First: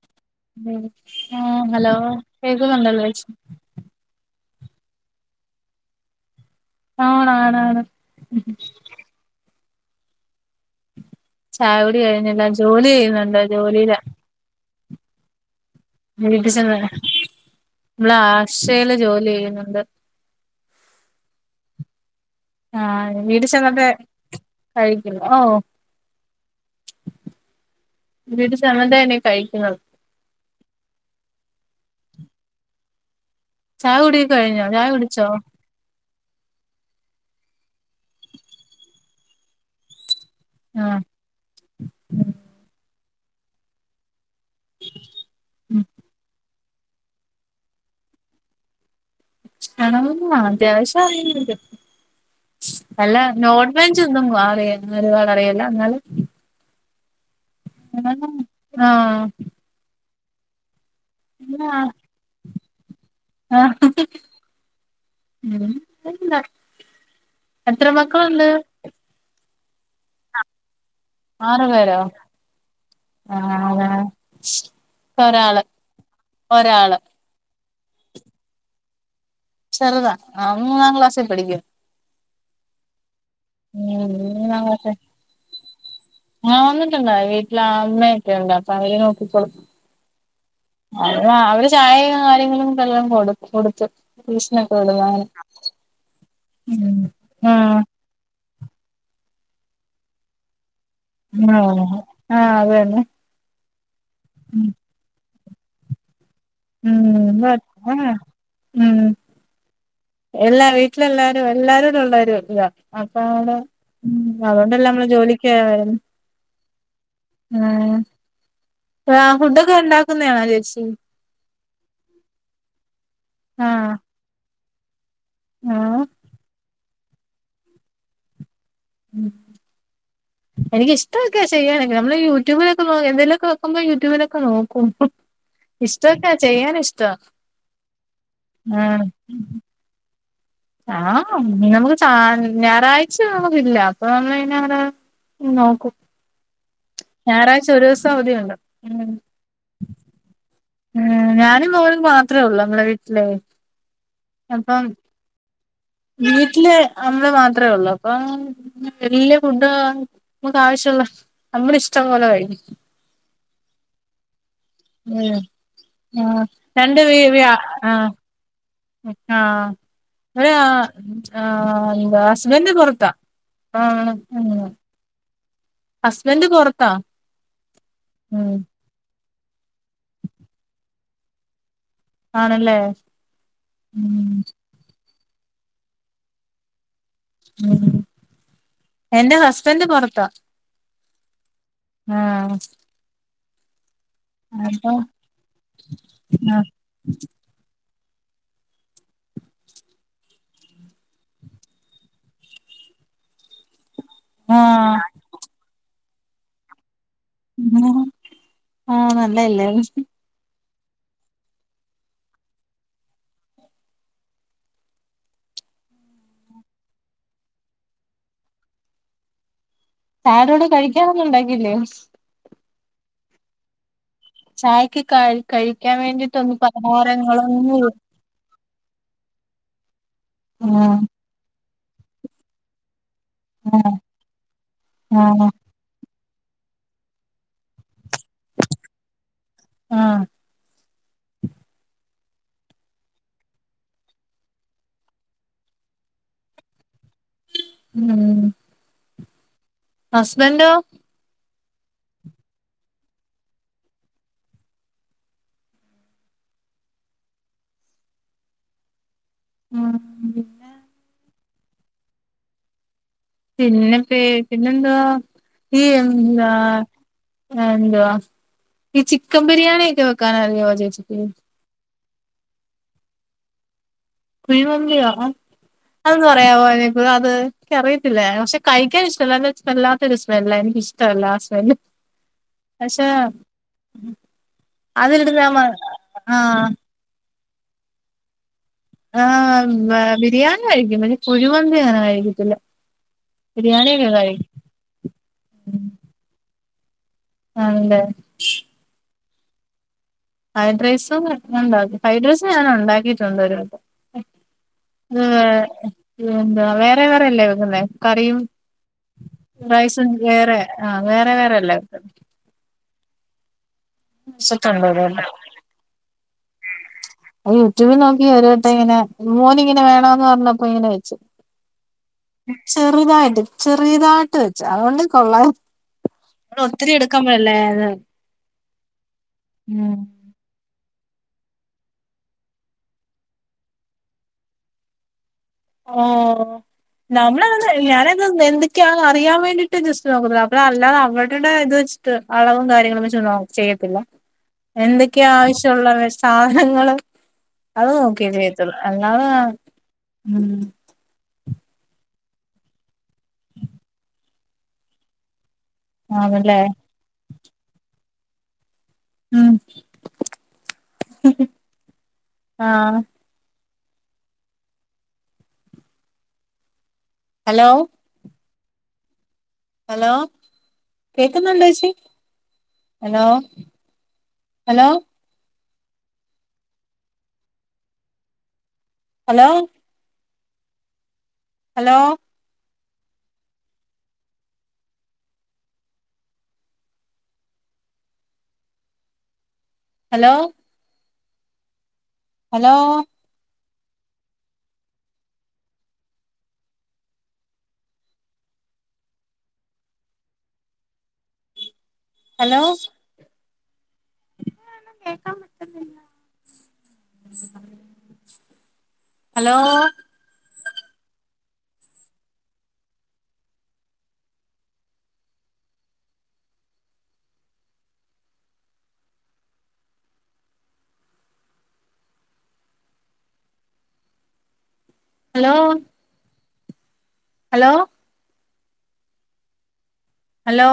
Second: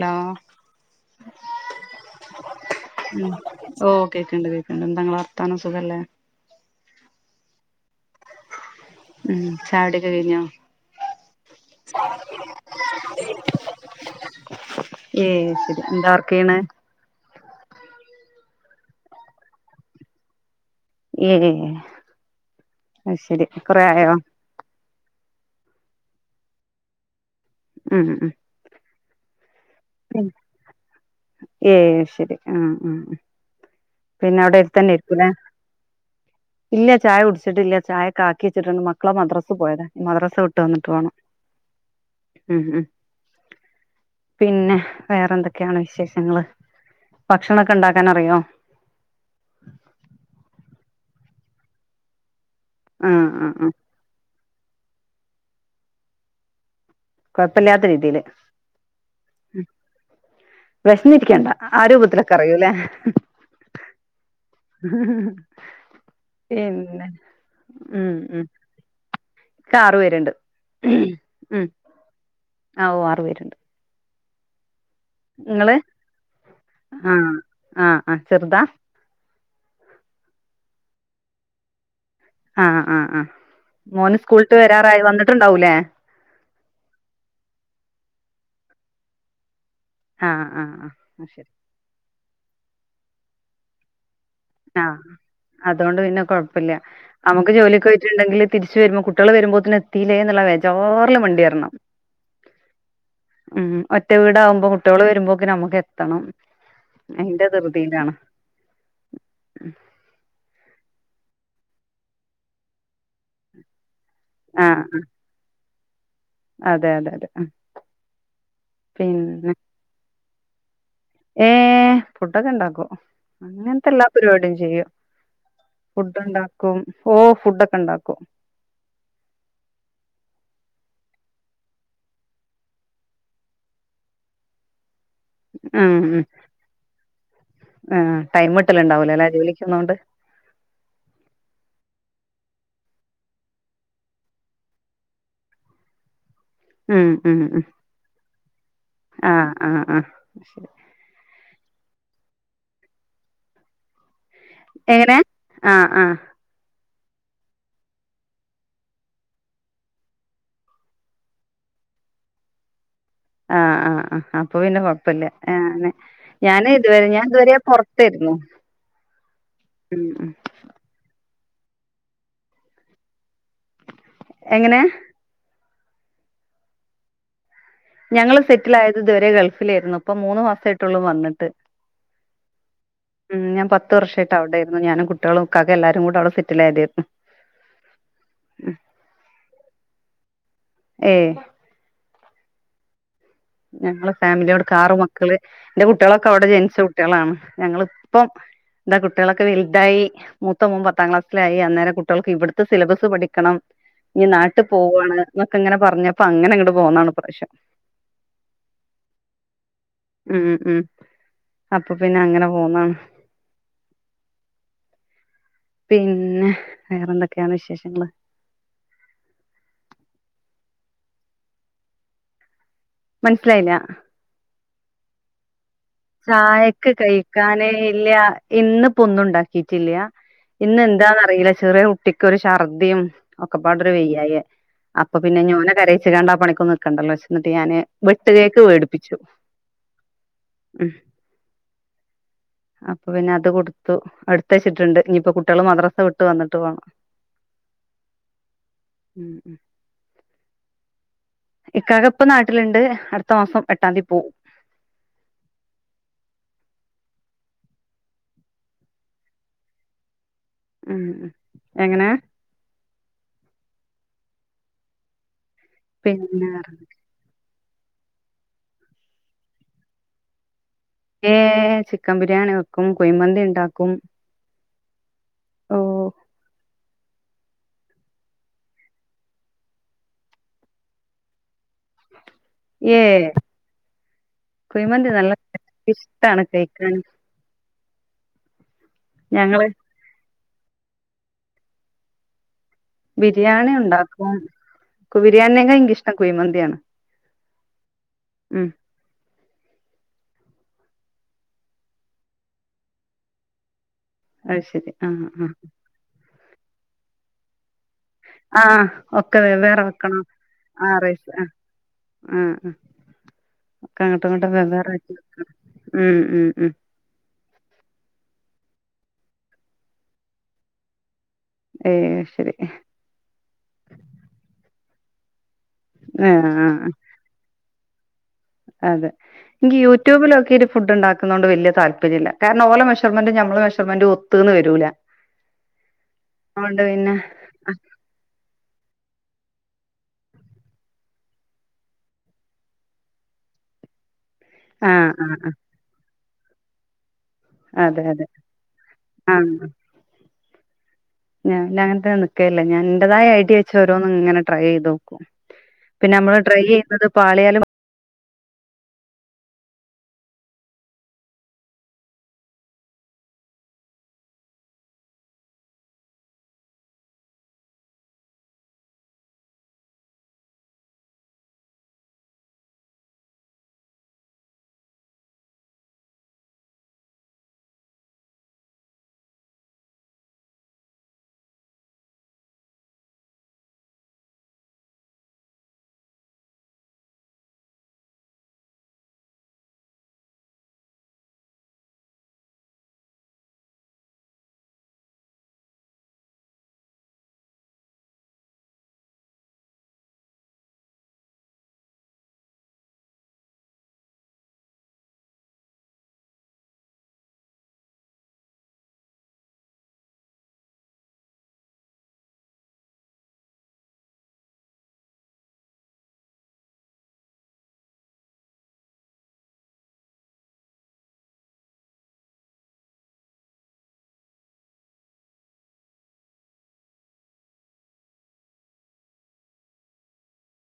Law ആഹ് hello കേക്കുന്നുണ്ടല്ലോ ഏച്ച് ഉം ഓ കേക്ക്ണ്ട് കേക്ക്ണ്ട്ന്താങ്ങളെ വർത്താനം സുഖല്ലേ ആണ് ആണ ആണ് ഉം ഉം ഉം ചായുടി ഒക്ക കഴിഞ്ഞോ ചായുടി കഴിഞ്ഞില്ല ജോലി ചെയ്യുന്നുണ്ട് ജോലില ഏ ശെരി വീട്ടിച്ചെന്ന് മ്മള ആശെല് ജോലി ചെയ്യുന്നുണ്ട് ഏ അത് ആഹ് ശരി വീട്ടി കൊറേ ചെന്നപ്പെ ആയോ കഴിക്കില്ല ഓ ഉം ഉം വീട്ടി ചെന്നിട്ടേ ഇനി കഴിക്കിന്നത് ഏയ് ശരി ആഹ് ആഹ് ചായ കുടിയൊക്കെ പിന്നെ അവിടെ കഴിഞ്ഞോ ചായ അട്ത്തെന്നെ കുടിച്ചോ ആയ്രിക്കുലേ ഇല്ല ചായ കുടിച്ചിട്ടില്ല ചായക്കെ ആക്കിച്ച്ട്ട്ണ്ട് മക്കള് മദ്രസ് പോയതാ മദ്രസവ് ട്ട് വന്ന്ട്ട് ആഹ് വാണം ഉം ഉം പിന്നെ വേറെ എന്തൊക്കെയാണ് ഉം വിശേഷങ്ങള് ഭക്ഷണൊക്കെ ണ്ടാക്കാനറിയോ [unintelligible] അത്യാവശ്യം അറിയുന്നുണ്ട് അല്ല ആഹ് ആഹ് ആഹ് നോൺവെജ് വെജ്ജോന്നും അറി [unintelligible] അറിയില്ല ന്നാലും കൊഴപ്പല്ല്യാത്ത രീതിയില് ആഹ് ഉം വിശന്നിരിക്കേണ്ട ആ ആഹ് രൂപത്തിലൊക്കെ അറിയൂല്ലേ ആഹ് ഉം പിന്നെ എത്ര ഉം ഉം മക്കളുണ്ട് ക്കാറ് പേര്ണ്ട് ആറ് പേരോ ആഹ് ആണോ ങ്ങള് ആഹ് ആഹ് ആഹ് ചെറുതാ ചെറുതാ ആഹ് മൂന്നാം ക്ലാസിൽ പഠിക്ക്‌യാ ആഹ് ആഹ് ആഹ്. ഉം മോന് സ്കൂൾട്ട് വരാറായി വന്നിട്ടുണ്ടാവൂലേ ആഹ് വന്നിട്ടുണ്ടായി വീട്ടില് അമ്മയൊക്കെ ഉണ്ട് അപ്പ അവര് നോക്കിക്കൊളും ആ ആ ആ അല്ല ശരി അവര് ചായയും കാര്യങ്ങളുംക്ക എല്ലാം കൊടു കൊടുത്തു ട്യൂഷനൊക്കെ ആഹ് വിടും അങ്ങനെ അതോണ്ട് പിന്നെ കൊഴപ്പല്ല്യ ഉം നമ്മുക്ക് ജോലി ആഹ് ട്ട്ണ്ടെങ്കില് തിരിച്ച് വരുമ്പോൾ കുട്ടികൾ വരുമ്പോത്തിന് എത്തില്ലേ എന്നുള്ളബേജാർ ആയി അങ്ങനെ [unintelligible] ആഹ് അത് തന്നെ ഉം ഒറ്റ വീട് ആവുമ്പോ കുട്ടോള് വരുമ്പോക്ക്ന് നമ്മക്ക് എത്തണം ഉം [unintelligible] ഉം ഉം എല്ലാ വീട്ടിലെല്ലാരും എല്ലാരട ഉള്ളരും ഇത അപ്പ അടെ ഉം ആ അതുകൊണ്ടല്ല നമ്മള് ജോലിക്ക് [unintelligible] അതെ അതെ അതെ ഏഹ് ആഹ് പിന്നെ ഫുഡൊക്കെ ഉണ്ടാക്കുന്നെയാണോ ചേച്ചി ഏഹ് ഫുഡൊക്കെ ഇണ്ടാക്കും അങ്ങനത്തെ ആഹ് എല്ലാ പരിപാടിയും ചെയ്യും ആഹ് ഫുഡ് ഉണ്ടാക്കും ഓഹ് ഫുഡൊക്കെ ണ്ടാക്കും ഉം [inaudible] എനിക്ക് ഇഷ്ടം ഒക്കാ ചെയ്യാനക്ക നമ്മള് യൂട്യൂബൊക്കെ നോ എന്തെലൊക്കെ വെക്കുമ്പോ യൂട്യൂബിലൊക്കെ നോക്കും ഉം ഇഷ്ടം ഉം ഒക്കെ ചെയ്യൻ ഇഷ്ട്ടൊവ ന്നാണ് ഉം ട്ട് ണോണ്ട് ആഹ് നമുക്ക് ച്ചാ ഞായറാഴ്ച നമുക്കില്ല അപ്പൊ നമ്മിങ്ങനെ ഓരോ ഉം നോക്കും ഉം ഉം ഉം ഞായറാഴ്ച ഒരു ദിവസം അവധിയുണ്ട് ഉം ആഹ് ആഹ് ആഹ് ശരി ഉം ഞാനും മോളും മാത്രേ ള്ളൂ നമ്മടെ വീട്ടിലേയ് അപ്പം ആഹ് ആഹ് വീട്ടില് അമ്മള് മാത്രേ ഒള്ളൂ അപ്പം വല്യ ഫുഡ് നമുക്ക് ആവശ്യമുള്ള നമ്മള ഇഷ്ടംപോലെ കഴിക്കും ആഹ് ആഹ് ആഹ് അപ്പൊ പിന്നെകുഴപ്പം പ്പല്യ ഉം ആഹ് ആഹ് ഞാന് രണ്ട് ഇതുവരെ ഞാൻ ഇതുവരെ പൊറത്തേയിര്ന്നു ന്നിട്ടോ ഒര് [unintelligible] ഉം ഏഹ് വ്ഹസ്ബന്റ് പൊറത്താ [unintelligible] എങ്ങനെ ഹസ്ബന്ന്റ് പൊറത്താ ഞങ്ങൾ ഉം സെറ്റിൽ ആയത് ഇതുവരെ ഗൾഫിലേയ്രുന്നു. ഇപ്പൊ മൂന്നു മാസം ആയിട്ടൊള്ളു വന്നിട്ട് ആണല്ലേ ഉം ഞാൻ പത്ത് വർഷമായിട്ട് ഉം അവിടെ ആയിരുന്നു ഞാനും കുട്ടിയോളും ഇക്കാക്കിം എല്ലാരും കൂടെ അവിടെ സെറ്റിൽ ആയതേര്ന്നു ഉം എന്റെ ഹസ്ബന്റ് പൊറത്താ ഏഹ് ആഹ് ഞങ്ങള് ഫാമിലി അവിടെക്കെ അപ്പൊ ആറു മക്കള് എന്റെ കുട്ടികളൊക്കെ അവിടെ ആഹ് ജെനിച്ച കുട്ടികളാണ് ഞങ്ങള് ഇപ്പം എന്താ കുട്ടികളൊക്കെ വലുതായി മൂത്ത മോൻ പത്താം ക്ലാസ്സിലായി അന്നേരം കുട്ടികൾക്ക് ഇവിടുത്തെ സിലബസ് പഠിക്കണം ഞ്ഞി നാട്ട് പോവാണ് ന്നൊക്കങ്ങനെ പറഞ്ഞപ്പ അങ്ങനെ ഇങ്ങട്ട് പോന്നതാണ് ഇപ്രാവശ്യം [inaudible] ആഹ് നല്ലയല്ലേ ഉം ഉം അപ്പൊ പിന്നെ അങ്ങനെ പോന്നാണ് പിന്നെ വേറെന്തക്കെയാണ് വിശേഷങ്ങള് പാരോട് കഴിക്കാനൊന്നും ഉണ്ടാക്കില്ലേ മനസ്സിലായില്ല ചായക്ക് കഴ് കഴിക്കാൻ വേണ്ടിട്ടൊന്ന് പലഹാരങ്ങളൊന്നും ഇന്ന് പ്പിനൊണ്ടാക്കിട്ടില്ല ഇന്ന് ആഹ് ന്താന്ന്റിയില്ല ചെറിയ കുട്ടിക്കൊ ഒരു ശർധിം ഒക്കെ ആഹ് പാടൊര് വെയ്യായ്യിയ അപ്പൊ പിന്നെ ആഹ് ഞോന കരയി ട്ട് കാണ്ടാ പണിക്കൊന്ന നി ക്കണ്ടല്ലോെചിട്ട് ന്നിട്ട് ഞാന് വെട്ട് കേക്ക് വേടിപ്പിച്ചു ആഹ് ഉം അപ്പൊ പിന്നെ അത് കൊടുത്തു അടുത്ത് വച്ചിട്ട്ണ്ട് ഇനിപ്പ കുട്ടികൾ മദ്രസ വിട്ട് വന്നിട്ട് വാണം [inaudible] ഉം ഉം ഉം ഹസ്ബൻഡോ ഇക്കാക്ക ഇപ്പ നാട്ടില്ണ്ട് അടുത്ത മാസം എട്ടാംതി പോവും ഉം പിന്നെ ഉം ഉം എങ്ങനെ പിന്നെ പേ പിന്നെന്താ ഇ പിന്നെ എന്താ എന്തുവാ ഈ ചിക്കൻ ബിരിയാണിയക്കെ വെക്കാൻ അറിയോ ചേച്ചിക്ക് ഏഹ് ചിക്കൻ ബിരിയാണി വെക്കും കുയ്മന്തി ണ്ടാക്കും കുയ്മന്തിയോ അതന്ന് പറയാമോ എനിക്ക് അത് അറിയത്തില്ല പക്ഷെ കഴിക്കാ ഇഷ്ടല്ല വല്ലാത്തൊരു സ്മെല്ലാ എനിക്ക ഇഷ് ഇഷ്ടമല്ലാ ആഹ് സ്മെല്ല് [inaudible] പക്ഷെ ഉം കുഴിമന്തി നല്ല അതിലടിന്നിമ്മ ഇഷ്ടാണ് ആഹ് കഴിക്കാൻ ഞങ്ങള് ആഹ് ബ ബിരിയാണി കഴിക്കും പിന്നെ കുഴിമന്തി അങ്ങനെ കഴിക്കത്തില്ല ബിരിയാണി ബിരിയാണിയൊക്കെ ഉണ്ടാക്കും കഴിക്കും ക്ക് ബിരിയാണിനേക്കായിളെനിക്കിഷ്ടം കുയ്മന്തിയാണ് ആണല്ലേ ഫ്രൈഡ് റൈസും ക്കെണ്ടാക്കും ഫ്രൈഡ് റൈസും ഞാൻ ഉണ്ടാക്കിട്ടുണ്ട് ഒരു വട്ടം അയ്ശരി ആഹ് അത് ആഹ് എന്താ വേറെ വേറെല്ലേ വെക്കുന്നെ കറിയും ആ ഒക്കെ വെവ്വേറെ റൈസും വെക്കണം വേറെ ആഹ് വേറെ വേറെല്ലേ ഇട്ടത് ഉം ഉം ഒക്കെ അങ്ങട്ടും ഇങ്ങട്ടും വെച്ചിട്ടുണ്ട് വെവ്വേറെ ഒരു ആയ്ട്ട് വട്ടം വെക്ക ഉം ഉം യൂട്യൂബിൽ നോക്കി ഒരു വട്ടം ഇങ്ങനെ മോനി ങ്ങനെ വേണന്ന് പറഞ്ഞപ്പോ ഇങ്ങനെ വെച്ചു ഏയ്ശരി ചെറുതായിട്ട് ചെറിയതായിട്ട് വെച്ച് അതുകൊണ്ട് ആഹ് കൊള്ളായിരുന്ന് ആഹ് ഒത്തിരി എട് ക്കമല്ലേ അത് അതെ ഇന്ക് ഉം യൂട്യൂബിലൊക്കീട് ഫുഡ് ണ്ടാക്കുന്നത് കൊണ്ട് വല്യ താല്പര്യല്ല്യ കാരണം ഓലെ മെഷർ മെന്റ് നമ്മളെ മെഷർെമെന്റ് ഒത്തൂന്ന് വരൂല്ല ഓ നമ്മളതന്ത് ഞാനെ എന്ത് ഒക്കെയ അറിയാൻ വേണ്ടീട്ട് ജസ്റ്റ് നോക്കുന്നത് അപ്പൊ അല്ലാതെ അവരുടെ ഇത് വെച്ചിട്ട് അളവും കാര്യങ്ങളും വെച്ച് ചെയ്യത്തില്ല [inaudible] എന്തൊക്കെയാ ആഹ് ആവശ്യമുള്ള സാധനങ്ങള് ആഹ് അതും അതെ അതെ നോക്കെ ചെയ്യത്തൊള്ളൂ അല്ലാതെ ആഹ് [unintelligible] ഉം ഉം ഞാൻ അങ്ങൻത്തെൻ നിക്കല്ല ഞാൻ ഇന്റെതായ ഐഡിയ വെച്ചോരോന്ന്ങ്ങനെ ട്രൈയയ്തോക്കും. പിന്നെ നമ്മള് ആണല്ലേ ട്രൈയ്യെയ്യുന്നത് പാളിയാലും ഉം ആഹ് അലോ അലോ കേക്കുന്നുണ്ടോച്ചി hello hello hello hello hello hello hello കേക്കാൻ പറ്റുന്നില്ല. Hello hello hello hello